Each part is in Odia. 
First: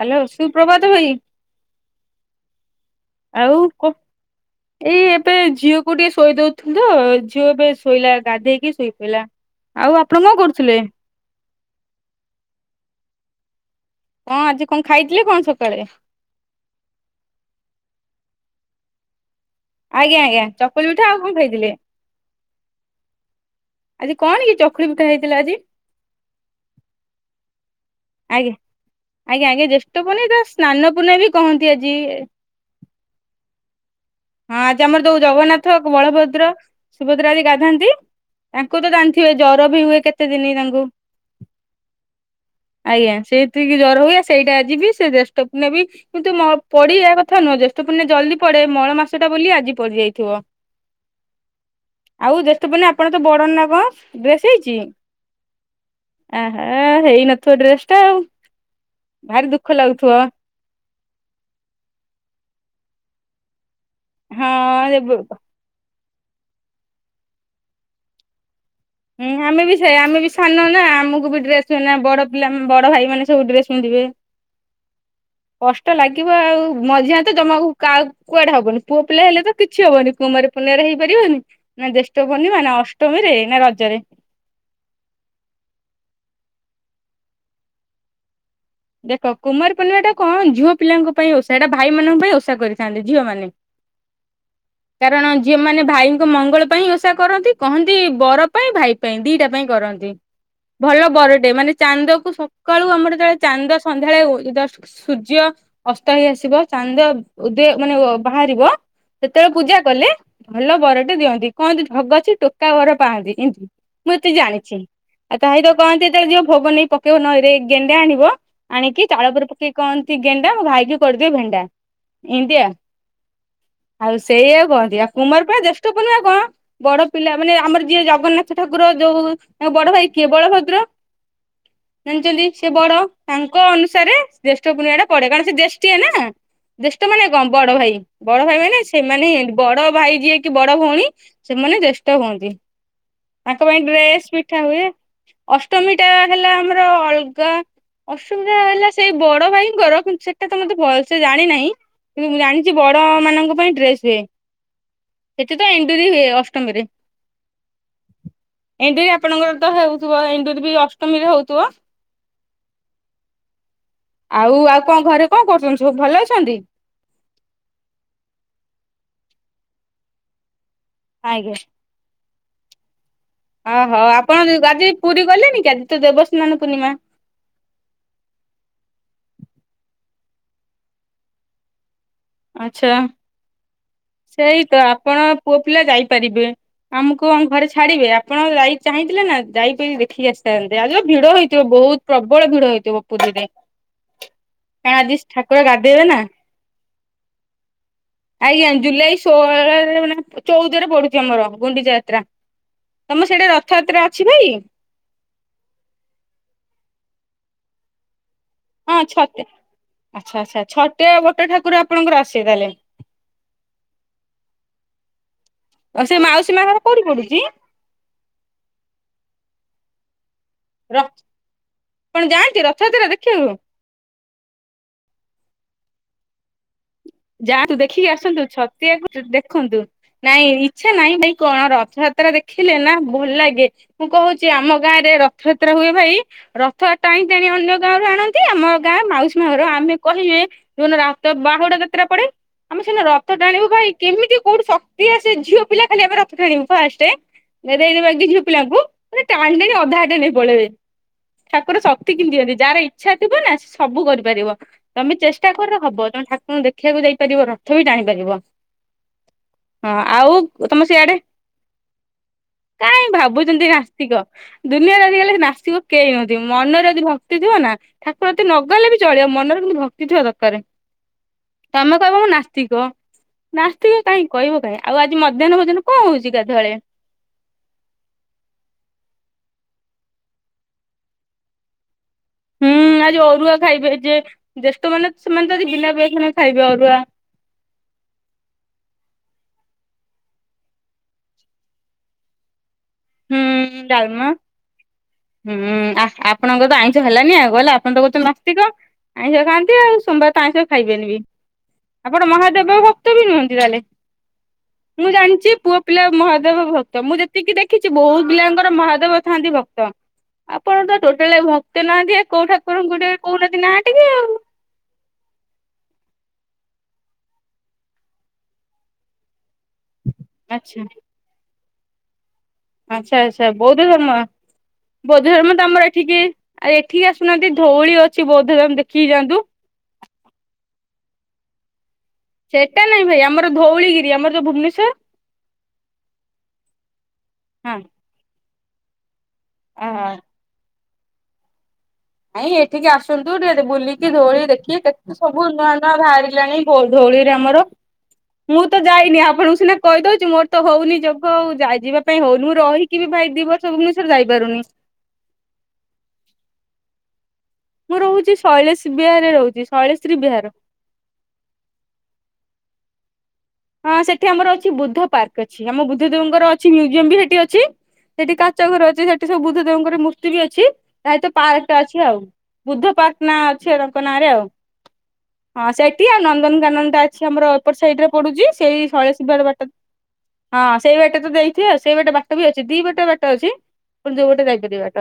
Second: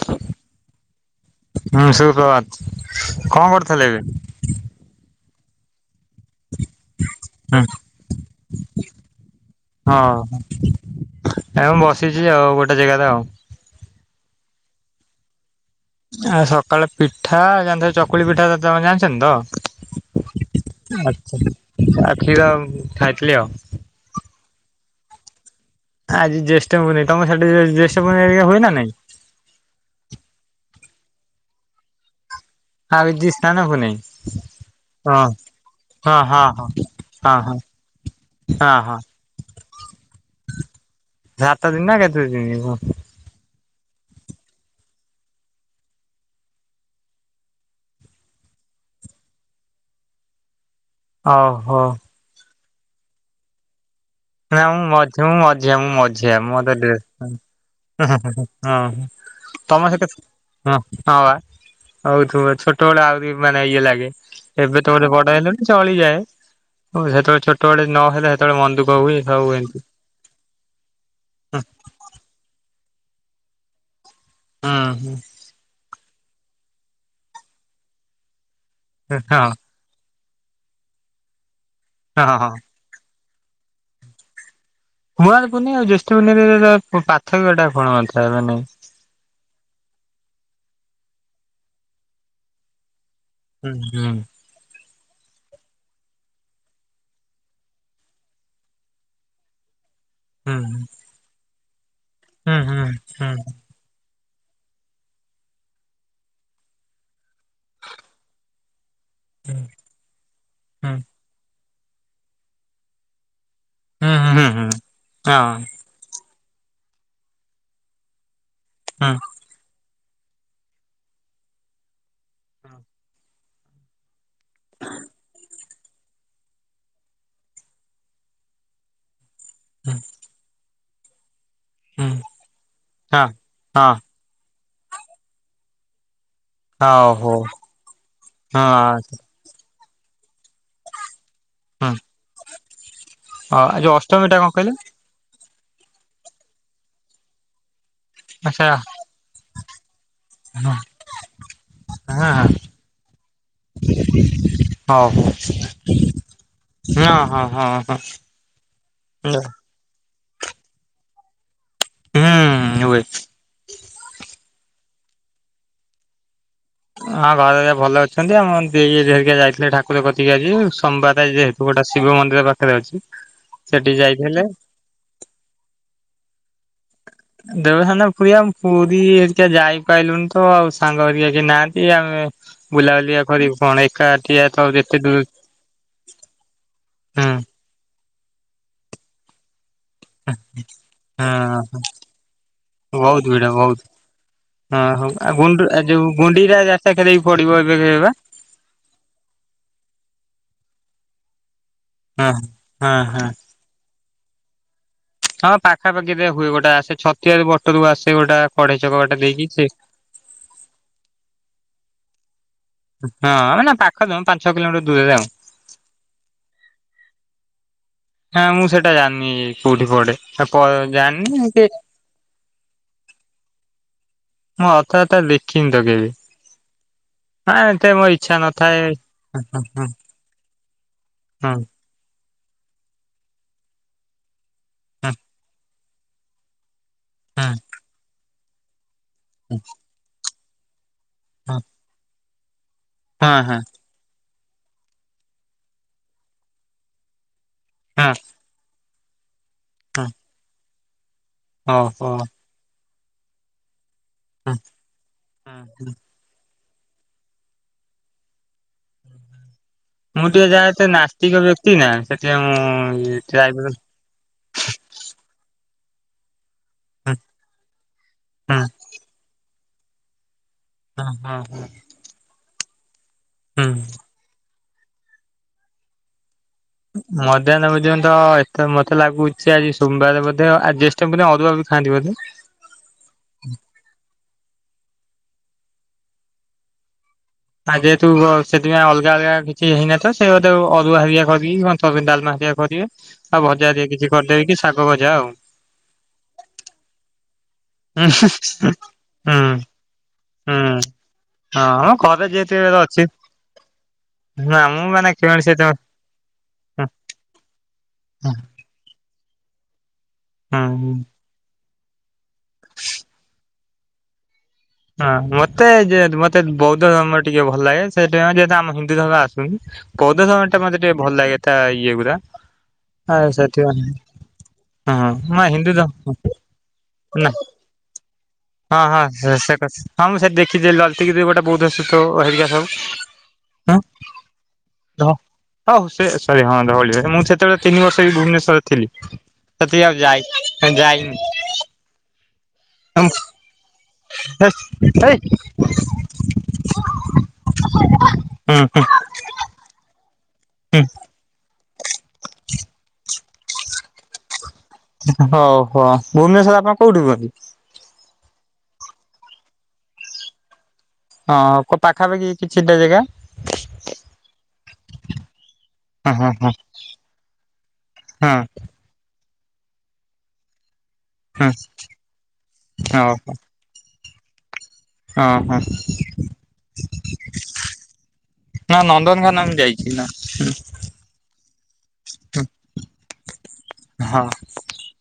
ହ୍ୟାଲୋ, ସୁପ୍ରଭାତ ଭାଇ। ହୁଁ ସୁପ୍ରଭାତ। କଣ ଆଉ କ କରୁଥିଲେ ଏବେ? ଏଇ ଏବେ ଝିଅକୁ ଟିକେ ଶୋଇ ଦଉଥିଲି ତ, ଝିଅ ଏବେ ଶୋଇଲା ଗାଧେଇକି ଶୋଇ ପଇଲା। ଆଉ ଆପଣ କଣ କରୁଥିଲେ? ଆଉ ମୁଁ ବସିଛି ଆଉ ଗୋଟେ ଜାଗାରେ ଆଉ। କଣ ଆଜି କଣ ଖାଇଥିଲେ କଣ ସଖା ଆ ସକାଳେ ପିଠା ଜାଣିଥିବ, ଚକୁଳି ପିଠା ତ ତମେ ଜାଣିଛନ୍ତି ଆଜ୍ଞା ଆଜ୍ଞା ଚକୁଳି ତ? ପିଠା ଆଉ କଣ ଖାଇଥିଲେ? ଆଚ୍ଛା। ଆଉ କ୍ଷୀର ଖାଇଥିଲି ଆଉ। ଖୁରି ପିତା ହେଇଥିଲା ଆଜି। ଆଜି ଜ୍ୟେଷ୍ଠ ପୁନେଇ ତମ ସେଠି ଜ୍ୟେଷ୍ଠ ପୁନେଇ ହେରିକା ଆଜ୍ଞା। ହୁଏ ନା ନାଇଁ? ଆଜ୍ଞା ଆଜ୍ଞା, ଜ୍ୟେଷ୍ଠ ପୁନେଇଁ ତ ସ୍ନାନ ପୁନେଇଁ ବି କହନ୍ତି ଆଜି। ହାଓ ଇଜ୍ ଦିସ ସ୍ନାନପୁନେଇଁ? ହଁ ଆଜି ଆମର ଯୋଉ ଜଗନ୍ନାଥ, ହଁ ହଁ ବଳଭଦ୍ର, ହଁ ସୁଭଦ୍ରା ହଁ ଆଜି ହଁ ଗାଧାନ୍ତି ହଁ ତାଙ୍କୁ ତ ହଁ। ଜାଣିଥିବେ ଜର ବି ହୁଏ କେତେ ଦିନି ତାଙ୍କୁ। ସାତ ଦିନ ନା କେତେ ଦିନ କୁହ? ସେଠିକି ଜର ହୁଏ ସେଇଟା ଆଜି ବି ସେ ଜ୍ୟେଷ୍ଠ ପୁନେଇଁ ବି କିନ୍ତୁ ମ ପଡିିବା କଥା ନୁହଁ, ଜ୍ୟେଷ୍ଠ ପୁନେଇଁ ଜଲଦି ପ ଗୋଟାଏ ମଳ ମାସଟା ବୋଲି ଆଜି ପଡିଯାଇଥିବ। ଓହୋ। ଶୁଭୁନି ଆପଣ ତ ବଡ ନା କଣ? ଡ୍ରେସ୍ ନାଁ ହେଇଛି? ମୁଁ ମଝି ମୁଁ ମଝିଆ ମୁଁ ମଝିଆ। ମୋର ଆହା ତ ଡ୍ରେସ ହେଇନଥିବ ଡ୍ରେସ୍ ଟା ହଁଁ ଆଉ ହ ହଁ ଭାରି ଦୁଃଖ ତମର ସେ ଲାଗୁଥିବ। କେତେ ହ ହଁ ବା ହଉଥିବ ଛୋଟବେଳେ ଆହୁରି ମାନେ ଇଏ ଲାଗେ। ଏବେ ତ ଗୋଟେ ବଡ ହେଲିଣି ଚଳିଯାଏ। ହଁ ସେତେବେଳେ ଛୋଟବେଳେ ନହେଲେ ସେତେବେଳେ ମନ ଦୁଃଖ ହୁଏ ହୁଁ ସବୁ ଆମେ ବି ଏମିତି ସେୟା ଆମେ ବି ସାନ ନା, ଆମକୁ ବି ଡ୍ରେସ ମିଳେନି ବଡ ପିଲା ବଡ ଭାଇ ମାନେ ସବୁ ଡ୍ରେସ ପିନ୍ଧିବେ। ହଁ ହଁ। ହେଇଥିବ ଆଉ ମଝିଆ ତ ଜମାକୁ କାଆକୁ କୁଆଡେ ହବନି। ପୁଅ ପିଲା ହେଲେ ତ ହଁ କିଛି ହବନି। କୁମାର ପୂର୍ଣ୍ଣିମାରେ ହେଇପାରିବନି, ନା ଜ୍ୟେଷ୍ଠ ହଁ ପୂର୍ଣ୍ଣିମା, ନା ଅଷ୍ଟମୀରେ, ନା ରଜରେ। କୁଆଁର ପୁନେଇଁ ଆଉ ଜ୍ୟେଷ୍ଠ ପୂର୍ଣ୍ଣିମାରେ ଆରେରେ ପାର୍ଥକ୍ୟଟା କଣ ଥାଏ ମାନେ? ଦେଖ, କୁମାର ପୂର୍ଣ୍ଣିମାଟା କଣ ଝୁଅ ପିଲାଙ୍କ ପାଇଁ ଓଷା, ଏଇଟା ଭାଇମାନଙ୍କ ପାଇଁ ଓଷା କରିଥାନ୍ତି। ଝିଅ ମାନେ। ହୁଁ ହୁଁ। କାରଣ ଝିଅମାନେ ଭାଇଙ୍କ ମଙ୍ଗଳ ପାଇଁ ଓଷା କରନ୍ତି, କହନ୍ତି ବର ପାଇଁ ଭାଇ ପାଇଁ ଦିଟା ପାଇଁ କରନ୍ତି। ଭଲ ବରଟେ ମାନେ ଚାନ୍ଦକୁ ହୁଁ ହୁଁ ସକାଳୁ ଆମର ହୁଁ ଚାଳେ ସନ୍ଧ୍ୟାବେଳେ ଉ ଇ ଯଷ୍ଟ ସୂର୍ଯ୍ୟ ଅସ୍ତ ହେଇ ଆସିବ ଚାନ୍ଦ ଉଦୟ ମାନେ ବାହାରିବ ସେତେବେଳେ ହୁଁ ପୂଜା କଲେ ଭଲ ହୁଁ ବରଟେ ଦିଅନ୍ତି କୁହନ୍ତି ଢଗ ଅଛି ଟୋକା ବର ପାଆନ୍ତି ଏମ ମୁଁ ଏତିକି ହୁଁ ହୁଁ ହୁଁ ହୁଁ। ଜାଣିଛି ଆ ହଁ କାହିତ କହନ୍ତି ଯେତେବେଳେ ଯିବ ଭୋଗ ନେଇ ପକେଇବ ନଇ ରେ ଗେଣ୍ଡା ଆଣିବ ଆଣିକି ହୁଁ ଚାଳ ଉପରେ ପକେଇକି କହନ୍ତି ଗେଣ୍ଡା ମୋ ଭାଇକି କରିଦିଅ ଭେଣ୍ଡା ଏନ୍ତିଆ। ଆଉ ସେଇଆ କହନ୍ତି ଆଉ କୁମାର ପାଇଁ ଋତୁ ପୂର୍ଣ୍ଣିମା କଣ ବଡ ପିଲା ମାନେ ଆମର ଯିଏ ଜଗନ୍ନାଥ ଠାକୁର ଯୋଉ ତାଙ୍କ ବଡ ଭାଇ କିଏ ବଳଭଦ୍ର ହୁଁ ହୁଁ ଜାଣିଛନ୍ତି ସେ ବଡ ହଁ ତାଙ୍କ ହଁ ଅନୁସାରେ ଜ୍ୟେଷ୍ଠ ପୂର୍ଣ୍ଣିମା ଟା ପଡେ କାରଣ ସେ ଜେଷ୍ଟିୟା ନା। ହଉ ଜ୍ୟେଷ୍ଠ ହଉ ମାନେ ହଁ କଣ ବଡ ଭାଇ ବଡ ଭାଇ ମାନେ ସେମାନେ ବଡ ଭାଇ ଯିଏକି ବଡ ଭଉଣୀ ସେମାନେ ହୁଁ ଜ୍ୟେଷ୍ଠ ହୁଅନ୍ତି ତାଙ୍କ ପାଇଁ ଆଉ ଯୋଉ ଅଷ୍ଟମୀ ଡ୍ରେସ ଟା କଣ ପିଠା କହିଲେ ହୁଏ। ଅଷ୍ଟମୀ ଟା ହେଲା ଆମର ଅଲଗା ଅଷ୍ଟମୀ ଟା ଆଚ୍ଛା ହେଲା ସେଇ ବଡ ଭାଇଙ୍କର ସେଟା ତ ହଁ ମତେ ଭଲ ସେ ଜାଣିନାହିଁ ହଁ କିନ୍ତୁ ମୁଁ ଜାଣିଚି ବଡ ମାନଙ୍କ ପାଇଁ ଡ୍ରେସ ହୁଏ। ହଉ ସେଠି ତ ଏଣ୍ଡୁରି ହୁଏ ଅଷ୍ଟମୀରେ। ହଁ ହଁ ହଁ ଏଣ୍ଡୁରି ହଁ ଆପଣଙ୍କର ତ ହେଉଥିବ ଏଣ୍ଡୁରି ବି ଅଷ୍ଟମୀରେ ହଉଥିବ। ହୁଁ ହୁଏ। ଆଉ ଆଉ କଣ ଘରେ କଣ କରୁଚନ୍ତି ସବୁ ଭଲ ଅଛନ୍ତି ହଁ ଘରେ ଭଲ ଅଛନ୍ତି ଆମର ଦେଇ ହେରୀକା ଯାଇଥିଲେ ଠାକୁର କତିକି ଆଜି। ସମ୍ବାଦ ଆଜ୍ଞା। ଯେହେତୁ ଗୋଟେ ଶିବ ମନ୍ଦିର ପାଖରେ ଅଛି। ସେଠି ଓହୋ ଯାଇଥିଲେ ଆପଣ [unintelligible] ଆଜି ପୁରୀ ଗଲେନି କି ଆଜି ତ ଦେବସ୍ନା ଦେବସାନ ଫୁରିଆ ଆମ ପୁରୀ ହରିକା ଯାଇପାରିଲୁ ତ ଆଉ ସାଙ୍ଗ ହେରିକା କେହି ନାହାନ୍ତି ଆଚ୍ଛା ବୁଲାବୁଲି ଆଉ କରିବୁ କଣ ଏକାଠିଆ ତ ଏତେ ଦୂର ଆମୁକୁ ହୁଁ ଆମ ଘରେ ଛାଡିବେ ଆପଣ ଯାଇ ଚାହିଁଥିଲେ ନା ପୁରୀ ଦେଖିକି ଆସିଥାନ୍ତେ ଆଜି ଯୋଉ ଭିଡ ହଁ ହେଇଥିବ ବହୁତ ପ୍ରବଳ ଭିଡ ହେଇଥିବ ବହୁତ ଭିଡ ପୁରୀରେ। ବହୁତ ହଁ କାରଣ ହଉ ଆଜି ଆଉ ଠାକୁର ଗୁଣ୍ଡୁ ଯୋଉ ଗାଧେଇବେ ନା। ଗୁଣ୍ଡିଚା ଯାତ୍ରା ପଡିବ ଏବେ କେବେ ବା ଆଜ୍ଞା ଜୁଲାଇ ଷୋହଳରେ ମାନେ ଚଉଦରେ ପଡୁଛି ଆମର। ଗୁଣ୍ଡିଚା ଯାତ୍ରା ହଁ ହଁ ହଁ ତମର ସିଆଡେ ରଥଯାତ୍ରା ଅଛି ଭାଇ ହଁ ପାଖାପାଖି ଦିଆ ହୁଏ ଗୋଟେ ଆସେ ଛତିଆ ବଟରୁ ଆସେ ଗୋଟେ କଢେଇ ଛକ ହଁ ବାଟେ ଛତିଆ ଦେଇକି ସେ ଆଛା ଆଛା ଛତିଆ ବଟ ଠାକୁର ଆପଣଙ୍କର ଆସେ ହଁ ନା ପାଖ ନୁହେଁ ପାଞ୍ଚ ଛଅ କିଲୋମିଟର ଦୂରରେ ଆଉ। ଆଉ ସେ ମାଉସୀ ମା ଘର କୋଉଠି ପଡୁଚି? ନା ମୁଁ ସେଇଟା ଜାଣିନି କୋଉଠି ପ ତା ପରେ ର ଜାନନି ଏନ୍ତି ଆପଣ ଯାଆନ୍ତି ରଥଯାତ୍ରା ଦେଖିବାକୁ? ମୁଁ ଅଥଯାତ୍ରା ଦେଖିନି ତ କେବେ ହଁ ଯାଆନ୍ତୁ ଏତେ ମୋ ଦେଖିକି ଇଚ୍ଛା ଆସନ୍ତୁ ନଥାଏ ଛତିଆକୁ ଦେଖନ୍ତୁ ହଁ ନାଇଁ ଇଛା ନାଇଁ ଭାଇ ହଁ କଣ ରଥଯାତ୍ରା ଦେଖିଲେ ନା ଭଲ ଲାଗେ ମୁଁ କହୁଚି ଆମ ଗାଁ ରେ ହଁ ରଥଯାତ୍ରା ହୁଏ ଭାଇ ରଥ ଟାଣି ଟାଣି ହଁ ଅନ୍ୟ ଗାଁରୁ ଆଣନ୍ତି ଆମ ଗାଁ ମାଉସୀ ମା ଘର ଆମେ କହିବେ ଯୋଉ ଦିନ ରାତ ବାହୁଡା ଯାତ୍ରା ପଡେ ଆମେ ସେଦିନ ହଁ ରଥ ହଁ ଟାଣିବୁ ଭାଇ କେହିବି କୋଉଠୁ ଶକ୍ତି ଆସେ ଝିଅ ପିଲା ଖାଲି ଆମେ ରଥ ଖାଣିବୁ ଫାଷ୍ଟ ହଁ ହଁ [unintelligible] ଝିଅ ପିଲାଙ୍କୁ। ମାନେ ଟାଣି ଟାଣି ଅଧା ହଁ ବାଟ ନେଇ ପଳେଇବେ। ଠାକୁର ଓହୋ ଶକ୍ତି କିଣି ଦିଅନ୍ତି ଯାହାର ଇଛା ଥିବ ନା ସବୁ ହଁ କରିପାରିବ ତମେ ଚେଷ୍ଟା କର ହଁ। ହବ ତମେ ଠାକୁର ଦେଖିବାକୁ ଯାଇପାରିବ ରଥ ବି ଟାଣିପାରିବ। ହଁ ମୁଁ ଆଉ ଟିକେ ଯାହା ତମ ଏତେ ସେଆଡେ ନାସ୍ତିକ ବ୍ୟକ୍ତି ନା ସେଥିପାଇଁ କାହିଁ ମୁଁ ଭାବୁଛନ୍ତି ଯାଇପାରେ ହୁଁ ନାସ୍ତିକ ଦୁନିଆରେ ଆଜି କାଲି ନାସ୍ତି କେହି ନଥିବ ମନରେ ଯଦି ହୁଁ। ଭକ୍ତି ଥିବ ନା ଠାକୁର କତିକି ନ ଗଲେ ବି ଚଳିବ ମନରେ କିନ୍ତୁ ଭକ୍ତି ଥିବା ଦରକାର। ହଁ ଅ। ତମେ କହିବ ମୁଁ ନାସ୍ତିକ ହୁଁ ନାସ୍ତିକ କାହିଁ କହିବ କାଇଁ ଆଉ ଆଜି ମଧ୍ୟାହ୍ନ ଭୋଜନ କଣ ହଉଚି? ମଧ୍ୟାହ୍ନ ଭୋଜନ ତ ଏଥର ମତେ ଲାଗୁଚି ଆଜି ସୋମବାର ବୋଧେ ଆଜି ଜ୍ୟେଷ୍ଠ ପୂର୍ଣ୍ଣିମା ଅରୁଆ ଖାଆନ୍ତି ବୋଧେ ହୁଁ ଆଜି ଅରୁଆ ଖାଇବେ ଯେ ଜ୍ୟେଷ୍ଠ ମାନେ ସେମାନେ ତ ଆଜି ବିନା ପିଆଜ ରସୁଣରେ ଖାଇବେ ଅରୁଆ। ଆଜି ଯେହେତୁ ସେଥିପାଇଁ ଅଲଗା ଅଲଗା କିଛି ହେଇନଥିବ ସେଇ ବୋଧେ ଅରୁଆ ହରିକା କରିକି [unintelligible] ଡାଲମା। ଠିଆ କରିବେ। ଆଉ ହୁଁ ଭଜା ହେରିକା କିଛି ଡାଲମା, କରିଦେବେ କି ଶାଗ ଭଜା ଆଉ ହୁଁ ଆ ଆପଣଙ୍କର ତ ଆଇଁଷ ହେଲାନି ଆଉ। ଗଲା ଆପଣ ତ ହୁଁ କହୁଛନ୍ତୀ ନାସ୍ତିକ, ହୁଁ ଆଇଁସ ଖାଆନ୍ତି ଆଉ ସୋମବାର ତ ଆଇଁସ ହୁଁ। ଖାଇବେନି ବି। ହଁ ଆପଣ ଘରେ ଯେହେତୁ ମହାଦେବ ଏବେ ଅଛି ଭକ୍ତ ବି ନୁହନ୍ତି ତାହେଲେ? ନା ମାନେ ମୁଁ କିଣଣି ଜାଣିଛି ସେ ହୁଁ। ପୁଅ ପିଲା ମହାଦେବ ଭକ୍ତ। ମୁଁ ଯେତିକି ଦେଖ କିଛି ବହୁତ ପିଲାଙ୍କର ମହାଦେବ ଥାଆନ୍ତି ଭକ୍ତ ଆପଣ ତ ହଁ ଟୋଟାଲ ଭକ୍ତ ନାହାନ୍ତି। କୋଉଠାକୁରଙ୍କୁ ଟିକେ କୋଉନନ୍ତି ନାଁ? ଟିକେ ଆଉ। ହଁ ମତେ ଜେ ମତେ ବୌଦ୍ଧ ଧର୍ମ ଟିକେ ଭଲ ଲାଗେ। ସେଥିପାଇଁ ଯେହେତ ଆମ ହିନ୍ଦୁ ଧର୍ମ ଆସୁନି। ପୌଦ ଧର୍ମ ଟା ଆଚ୍ଛା ମତେ ଟିକେ ଭଲ ଲାଗେ ତା ଇଏ ଗୁରା। ଆଚ୍ଛା ଆ ଆଚ୍ଛା ସେଥି ବୌଦ୍ଧ ପାଇଁ। ଧର୍ମ ହଁ ହ ବୌଦ୍ଧ ନା ଧର୍ମ ହିନ୍ଦୁ ତ ଆମର ଏଠିକି ଆଉ ଏଠିକି ନା ଆସୁନାହାନ୍ତି ଧଉଳି ଅଛି ବୌଦ୍ଧ ଧର୍ମ ହଁ ହଁ ଦେଖିକି ଯାଆନ୍ତୁ। ସେ କସ ହଁ ମୁଁ ସେଠ ଦେଖିଛି ଲଲତି ଗିରି ଗୋଟା ବହୁତ ସୁତ ହେଇ ସବୁୁଁ। ସେଟା ନାଇଁ ଭାଇ ଆମର ଧଉଳିଗିରି ଆମର ଯୋଉ ଭୁବନେଶ୍ଵର ହଉ ସେ ସରି ହଁ ଧଉଳି ଭ ମୁଁ ସେତେବେଳେ ତିନି ବର୍ଷ ବି ଭୁବନେଶ୍ୱର ଥିଲି ସେତିକି ଆଉ ହଁ ଯାଇ ଯାଇନି। ଭାଇଁ ଏଠିକି ଆସନ୍ତୁ ଟିକେ ଟିକେ ବୁଲିକି ଧଉଳି ଦେଖି ହେଇ କେତେ ସବୁ ନୂଆ ନୂଆ ବାହାରିଲାଣି ଧୋ ଧୋଳିରେ ଆମର। ମୁଁ ହୁଁ ହୁଁ ତ ଯାଇନି ଆପଣଙ୍କୁ ସିନା କହିଦ ଛି ମୋର ତ ହୁଁ ହଉନି ଯୋଗ ଆଉ ଯ ଯିବା ପାଇଁ ହଉନି ମୁଁ ରହିକି ବି ଭାଇ ଦି ବର୍ଷ ଭୁବନେଶ୍ଵର ଯାଇପାରୁନି। ହଉ ହଉ ଭୁବନେଶ୍ଵର ଆପଣ କୋଉଠି ରୁହନ୍ତି? ମୁଁ ରହୁଛି ଶୈଳେଶ ବିହାରରେ ରହୁଛି ଶୈଳେଶ୍ରୀ ବିହାର। ହଁ କୋ ପାଖାପାଖି କିଛିଟା ଜାଗା? ହଁ ସେଠି ଆମର ଅଛି ବୁଦ୍ଧ ପାର୍କ ଅଛି, ଆମ ବୁଦ୍ଧ ହଁ ଦେବଙ୍କର ହଁ ଅଛି ମ୍ୟୁଜିୟମ ବି ହେଠି ଅଛି। ସେଠି ହଁ କାଚ ଘର ଅଛି ସେଠି ଏ ସବୁ ବୁଦ୍ଧ ଦେବଙ୍କର ମୂର୍ତ୍ତି ବି ଅଛି ତା ଶହିତ ହଁ ପାର୍କଟା ଅଛି ଆଉ। ହଁ ବୁଦ୍ଧ ପାର୍କ ହଉ। ନା ଅଛି ଆଉ ତା ନାଁ ରେ ଆଉ ହଁ ସେଠି ଆଉ ନନ୍ଦନକାନନ ଟା ଅଛି ଆମର ଏପଟ ସାଇଡରେ। ଚି ନା ସେଇ ଶୈଳ ଶିବ ନନ୍ଦନକାନନ ମୁଁ ବାଟ ଯାଇଛି ନା ହଁ ସେଇ ବାଟେ ତ ଦେଇଥିବ ସେଇ ବାଟେ ବାଟ ବି ଅଛି। ଦି ଗୋଟେ ବାଟ ଅଛି ପ ଯୋଉ ହଁ ଗୋଟେ ଯାଇ ପାରିବେ ବାଟ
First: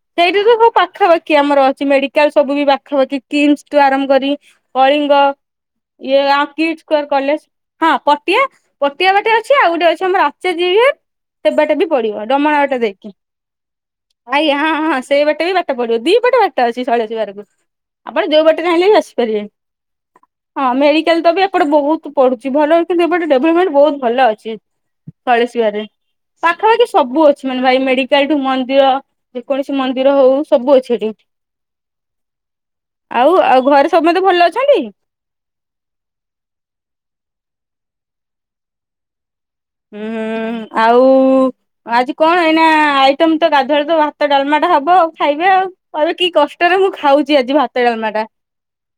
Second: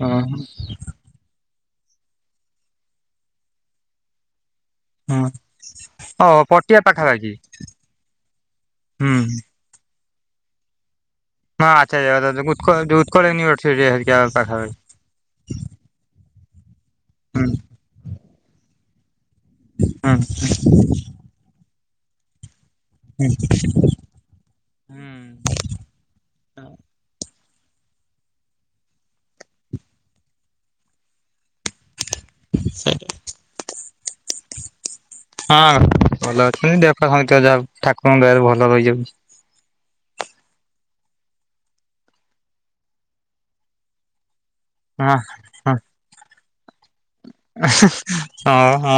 ହଁ ସେଇଠି ତ ସବୁ ପାଖାପାଖି ଆମର ଅ ମେଡିକାଲ ସବୁ ବି ପାଖାପାଖି କିମସ ଠୁ ଆରମ୍ କରି। କଳିଙ୍ଗ ହଁ। ଇଏ ଓ ଆ କିଟ ପଟିଆ କେୟାର ପାଖାପାଖି କଲେଜ। ହଁ ପଟିଆ ପଟିଆ ହୁଁ। ବାଟେ ଅଛି ଆଉ ଗୋଟେ ଅଛି ଆମର ଆଚାର୍ଯ୍ୟବିହାର। ସେ ହଁ ବାଟେ ବି ଆଚ୍ଛା ପଡିବ ଡମଣା ବାଟା ଉତ୍କଳ ଯୋଉ ଦେଇକି, ଉତ୍କଳ ୟୁନିଭର୍ସିଟି ହେରିକା ଆଇ ହଁ ପାଖାପାଖି ହଁ ସେଇ ବାଟେ ବି ବାଟ ପଢିବ ଦି ପଟେ ବାଟ। ଛି ଶଳସ ବାରକୁ ହୁଁ ଆପଣ ଯୋଉ ବାଟରେ ଚାହିଁଲେ ବି ଆ ପାରିବେ, ହୁଁ ହଁ ମେଡିକାଲ ତ ବି ଏପଟେ ବହୁତ ପଢୁଛି ଭଲ କିନ୍ତୁ ଏବେଟେ ହୁଁ। ଡେଭଲପମେଣ୍ଟ ବହୁତ ଭଲ ଅଛି। ହୁଁ ସଳିସିବାରେ ପାଖାପାଖି ସବୁ ଅ ଛି ମାନେ ଭାଇ ମେଡିକାଲଠୁ ମନ୍ଦିର ଯେକୌଣସି ମନ୍ଦିର ହଉ ସବୁ ଅଛି ଏଠି। ସେ ଆଉ ଆଉ ଘରେ ସମସ୍ତେ ଭଲ ଅଛନ୍ତି? ହଁ ଭଲ ଅଛନ୍ତି ଦେହ ପା ଯା ଠାକୁରଙ୍କ ଦୟାରୁ ଭଲ ରହିଯାଉଚି। ହୁଁ ଆଉ ଆଜି କଣ ଏଇନା ଆଇଟମ ତ ଗାଧର ତ ଭାତ ଡାଲମା ଟା ହବ ଆଉ ହଁ ଖାଇବେ ହଁ ଆଉ, କି କଷ୍ଟରେ ମୁଁ ଖାଉଛି ଆଜି ଭାତ ଡାଲମା ଟା। ହଁ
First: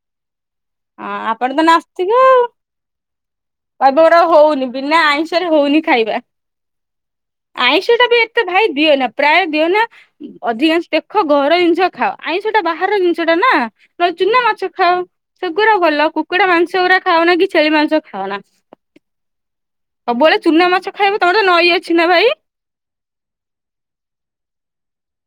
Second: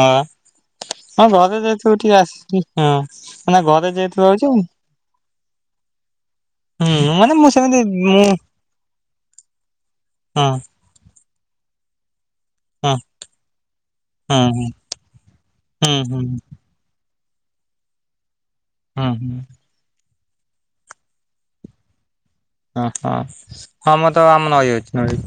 ହଁ ଆପଣ ଘରେ ତ ଯେହେତୁ ନାସିଥିବ ଟିକେ ଆଉ ଆସିଛି ହଁ। ମାନେ ଘରେ କହିବ ଉର ଯେହେତୁ ରହୁଛି ହୁଁ ହଉନି ବିନା ଆଇଁସ ହଉନି ଖାଇବା ମାନେ ମୁଁ ସେମିତି ଆଇଁଷ ଟା ବି ମୁଁ ଏତେ ଭାଇ ଦିଅ ନା ପ୍ରାୟ ଦିଅ ନା ହଁ ଅଧିକାଂଶ ଦେଖ ଘର ଜିନିଷ ଖାଅ। ଆଇଁଷଟା ହଁ ବାହାର ଜିନିଷଟା ନା, ନନେ ଚୁନା ହଁ ହୁଁ ମାଛ ଖାଅ ସେଗୁଡା ହୁଁ ଭଲ, ହୁଁ କୁକୁଡା ମାଂସ ଗୁଡା ଖାଅନା କି ଛେଳି ମାଂସ ଖାଅନା। ହଁ ହୁଁ। ସବୁବେଳେ ଚୁନା ମାଛ ଖାଇବ, ତମରେ ନଈ ଅଛି ନା ଭାଇ? ହ ହଁ ହଁ ମୁଁ ତ ଆମ ନଈ ଅଛି ନଈ।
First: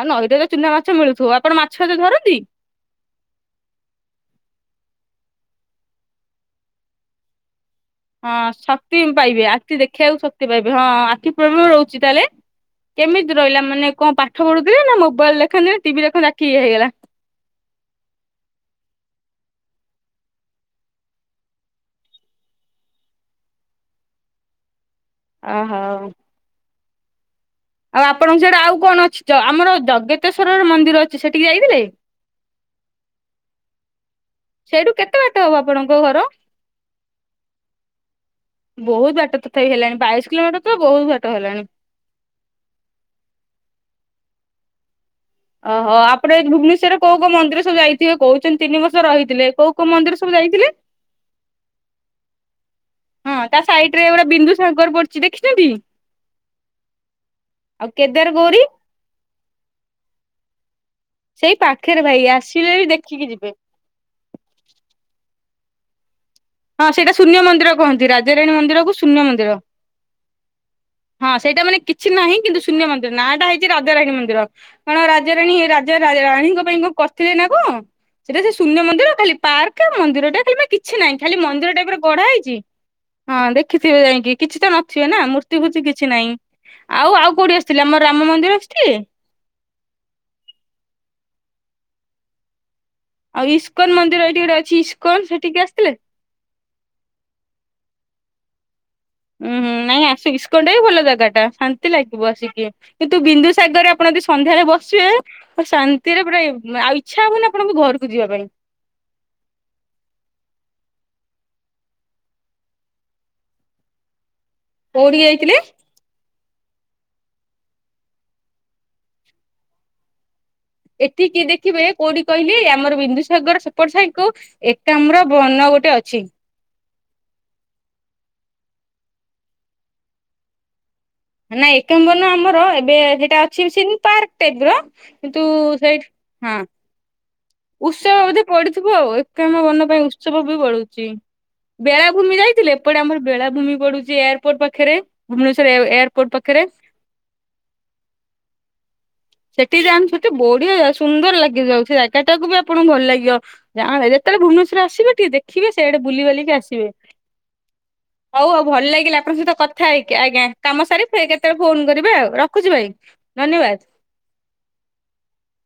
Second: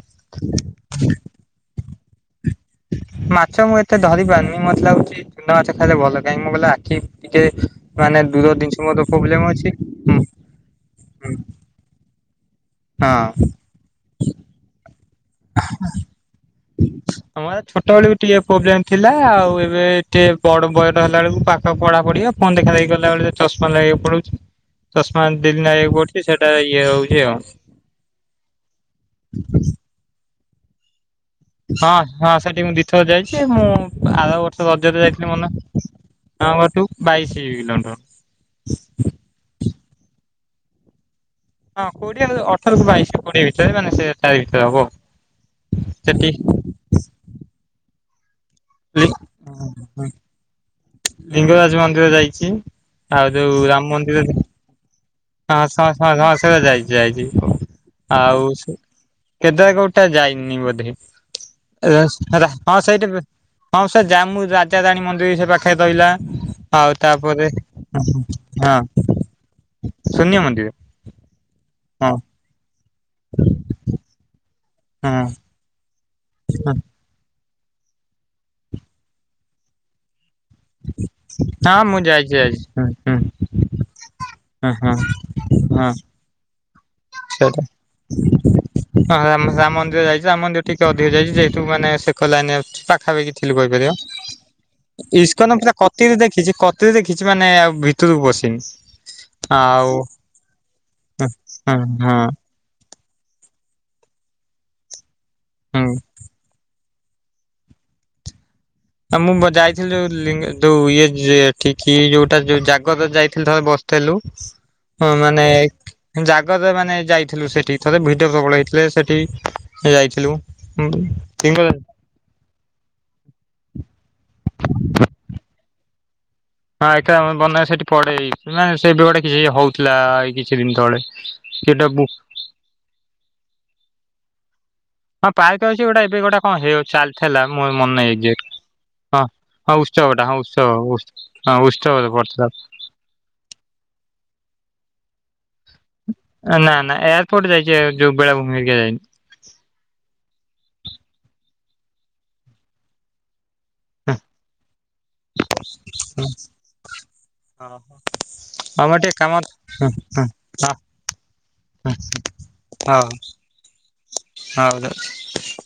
ଆଁ ନଈରେ ବି ଚୁନା ମାଛ ମିଳୁଥିବ, ଆପଣ ମାଛ କେବେ ଧରନ୍ତି? ହ। ମାଛ ମୁଁ ଏତେ ଧରି ପାରୁନି। ମତେ ଲାଗୁଛି ଚୁନା ମାଛ ଖାଇଲେ ଭଲ। କାହିଁକି ମୁଁ କହିଲି ଆଖି ଟିକେ ମାନେ ହଁ, ଦୂର ଜିନିଷ ଶକ୍ତି ମୋର ପ୍ରୋବ୍ଲେମ ପାଇବେ ଅଛି ଆଖି ହୁଁ ଦେଖେଇବାକୁ ଶକ୍ତି ପାଇବେ। ହଁ ହୁଁ ଆଖି ପ୍ରୋବଲେମ ରହୁଛି ତାହେଲେ? ହଁ। କେମିତି ରହିଲା, ମାନେ କଣ ପାଠ ପଢୁଥିଲେ ନା ମୋ ହଁ ଛୋଟବେଳକୁ ଟିକେ ପ୍ରୋବ୍ଲେମ ଥିଲା। ଆଉ ଏ ଏବେ ଏଠି ବଡ ବହି ଧଇଲା ବେଳକୁ ପାଠ ପଢା ପଢି, ଫୋନ୍ ଦେଖା ଦେଖି କଲା ବେଳେ ଚଶମା ଲଗେଇବାକୁ ପଡୁଛି। ଚଷମା ଏମିତି ଡେଲ୍ଲୀ ଓହୋ ନାଇବାକୁ ପଡୁଛି, ସେଟା ଇଏ ହଉଛି ଆଉ। ଆଉ ଆପଣଙ୍କ ସିଆଡେ ଆଉ କଣ ଅଛି? ଆମର ଜଗତେଶ୍ଵରର ମନ୍ଦିର ଅଛି। ସେଠିକି ଯାଇଥିଲେ? ହଁ- ହଁ ସେଠି ମୁଁ ଦି ଥର ଯାଇଛି। ମୁଁ ଆର ବର୍ଷ ସେଇଠୁ ରଜରେ କେତେ ଯାଇଥିଲି, ବାଟ ମାନେ ହବ ଆପଣଙ୍କ ଘର? ଆମ ଏଠୁ ବାଇଶି କିଲୋମିଟର। ବହୁତ ବାଟ ତଥାପି ହେଲାଣି, ବାଇଶ କିଲୋମିଟର ତ ବହୁତ ବାଟ ହେଲାଣି। ହଁ, କୋଡିଏରୁ ଅଠରରୁ ବାଇଶ କୋଡିଏ ଭିତରେ, ମାନେ ସେ ତାରି ଭିତରେ ହବ ଆଉ। ଓ ହୋ ଆପଣ ଏଇ ଭୁବନେଶ୍ୱରରେ କୋଉ କୋଉ ମନ୍ଦିର ସବୁ ଯାଇଥିବେ? କହୁ ଛନ୍ତି ତିନି ବର୍ଷ ରହିଥିଲେ, କୋଉ କୋଉ ମନ୍ଦିର ସବୁ ଯାଇଥିଲେ? ଲିଙ୍ଗରାଜ ମନ୍ଦିର ଯାଇଛି ଆଉ ହଁ ତା ଯୋଉ ରାମ ସାଇଟରେ ମନ୍ଦିର ଗୋଟେ ବିନ୍ଦୁସାଗର ପଡି ହଁ, ଶଶ ସେରା ଯାଇଛି ଯାଇଛି କେଦାର ଆଉ ଗୌରୀ କେତେବେଳେ କୋଉଟା ଯାଇନି ବୋଧେ? ସେଇ ପାଖରେ ଭାଇ ଆସିଲେ ହଁ, ବି ସେଇଠି ଦେଖିକି ଯିବେ। ହଁ, ସେ ଜାମୁ ରାଜାରାଣୀ ମନ୍ଦିର ସେ ପାଖ ଖାଇ ପାଇଲା। ହଁ ସେଇଟା ଶୂନ୍ୟ ମନ୍ଦିର କହନ୍ତି, ରାଜାରାଣୀ ହଁ ମନ୍ଦିରକୁ ଶୂନ୍ୟ ମନ୍ଦିର। ଶୂନ୍ୟ ମନ୍ଦିର? ହଁ ସେଇଟା ମାନେ କିଛି ହଁ। ନାହିଁ, କିନ୍ତୁ ଶୂନ୍ୟ ମନ୍ଦିର ନାଁଟା ହେଇଛି ରାଜାରାଣୀ ମନ୍ଦିର। କାରଣ ହଁ ରାଜାରାଣୀ ଯେ ରା ରାଣୀଙ୍କ ପାଇଁ କଣ କରିଥିବେ ନା କଣ? ସେଟା ସେ ଶୂନ୍ୟ ମନ୍ଦିର ଖାଲି ପାର୍କ ମନ୍ଦିରଟେ ଖାଲି ମା କିଛି ନାହିଁ, ଖାଲି ମନ୍ଦିର ହଁ ଟାଇପରେ ମୁଁ ଗଢା ଯାଇଛି ହେଇଛି। ଯାଇଛି ହୁଁ ହୁଁ। ହଁ ଦେଖିଥିବେ ଯାଇକି, କିଛି ତ ହଁ ହଁ ନଥିବେ ନା ମୂର୍ତ୍ତି ଫୁର୍ତ୍ତି କିଛି ନାହିଁ। ଆଉ ଆଉ କୋଉଠି ସେଟା ଆସିଥିଲେ ଆମର ରାମ ମନ୍ଦିର ଆସିଥିଲେ ହଁ ରାମ ରାମ ମନ୍ଦିର ଯାଇଛି, ରାମ ମନ୍ଦିର ଟିକେ ଅଧିକ ଯାଇଛି ଯାଇ ସେଠୁ ମାନେ, ସେ କର ଲାଇନ୍ ରେ ପାଖାପାଖି ଆଉ ଥିଲୁ ଇସ୍କନ ମନ୍ଦିର ଏଇଠି ଗୋଟେ ଅଛି କହିପାରିବା। ଇସ୍କନ ସେଠିକି ପୁରା ଆସିଥିଲେ? କତିରେ ଦେଖିଛି, କତିରେ ଦେଖିଛି ମାନେ ଆଉ ଭିତରକୁ ପଶିନି। ଉୁଁ- ହୁଁ ଆଉ ନାଇଁ ଆସୁ ଇସ୍କନଟା ବି ଭଲ ଜାଗାଟା, ହଁ ଶାନ୍ତି ହଁ ଲାଗିବ ଆସିକି। କିନ୍ତୁ ବିନ୍ଦୁସାଗରରେ ଆପଣ ଯଦି ସନ୍ଧ୍ୟାରେ ବସିବେ, ହୁଁ। ଶାନ୍ତିରେ ପୁରା ଆଉ ଇ ଇଚ୍ଛା ହବନି ଆପଣଙ୍କୁ ଘରକୁ ଯିବା ପାଇଁ। ଆଉ ମୁଁ ଯାଇଥିଲି ଯୋଉ ଲିଙ୍ଗ ଯୋଉ ଇଏ, ଯ ଏଠିକି ଯୋଉଟା ଜାଗରରେ ଯାଇଥିଲି। ଥରେ ବସ ଥିଲୁ କୋଉଠିକି ମାନେ ଯାଇଥିଲେ ଜା ଜାଗରରେ ମାନେ ଯାଇଥିଲୁ ସେଠି, ଥରେ ଭିଡ଼ ପ୍ରବଳ ହେଇଥିଲେ ସେଠି ଯାଇଥିଲୁ। ହୁଁ ଏଠି କିି ତିଙ୍ଗଲ ଦେଖିବେ କୋଉଠି କହିଲେ? ଆମର ବିନ୍ଦୁସାଗର ସେ ଏପଟ ସାଇଟକୁ ଏକାମ୍ର ବନ ଗୋଟେ ଅଛି। ହଁ ଏକ୍ରାମ ବନ ସେଠି ପଡେଇ, ମାନେ ସେ ଏବେ ଗୋଟେ କିଛି ହଉଥିଲା ଏଇ କିଛି ଦିନି ତଳେ? ନାଇ ସେଟା ଏକ୍ରାମ ବୁ ବନ ଆମର ଏବେ ସେଇଟା ଅଛି ସିମି ପାର୍କ ଟାଇପର। ହଁ କିନ୍ତୁ ପାର୍କ ଅଛି ଗୋଟେ ସେଇଠ ଏବେ ଗୋଟେ କଣ ହଁ ହେଇ ଚାଲିଥିଲା ମୋ ମନେ ନାହିଁ ଉତ୍ସବ ବୋଧେ ଏକ୍ଜାକ୍ଟ ପଡିିଥିବ ଆଉ, ହଁ। ଏକ୍ରାମ ହଁ ବନ ପାଇଁ ଉତ୍ସବଟା ହଁ ଉତ୍ସବ ବି ଉସ୍ ପଡୁଛି। ହଁ ଉତ୍ସବରେ ବେଳା ଭୂମି ପଡିଥିଲା ଯାଇଥିଲେ? ଏପଟେ ଆମର ବେଳାଭୂମି ପଡୁଛି ଏୟାରପୋର୍ଟ ପାଖରେ। ଭୁବନେଶ୍ୱର ଏୟାରପୋର୍ଟ ପାଖରେ ନା, ନା ଏୟାରପୋର୍ଟ ଯାଇଛି, ଯୋଉ ବେଳା ଭୂମି ହେକା ଯାଇନି। ସେଠିକି ଯାଆନ୍ତୁ ସେଠି ବଢିଆ ଜାଗା ସୁନ୍ଦର ଲାଗିଯାଉଛି, ସେ ଜାଗାଟାକୁ ବି ଆପଣଙ୍କୁ ଭଲ ଲାଗିବ। ଜା ଯେତେବେଳେ ଭୁବନେଶ୍ୱର ଆସିବେ, ଟିକେ ଦେଖିବେ ସେଆଡେ ବୁଲି ବାଲିକି ଆସିବେ। ହଁ। ହଉ ଆଉ ଭଲ ଆମର ଟିକେ ଲାଗିଲା ଆପଣଙ୍କ କାମ ସହିତ କଥା ହଁ ହେଇକି। ହଁ ଆଜ୍ଞା ହଁ କାମ ସାରିକି ଫେରେ କେତେବେଳେ ଫୋନ ହଁ କରିବେ ଆଉ ରଖୁଛି ଭାଇ। ହଉ ଧନ୍ୟବାଦ। ହଉ ରହୁଛି।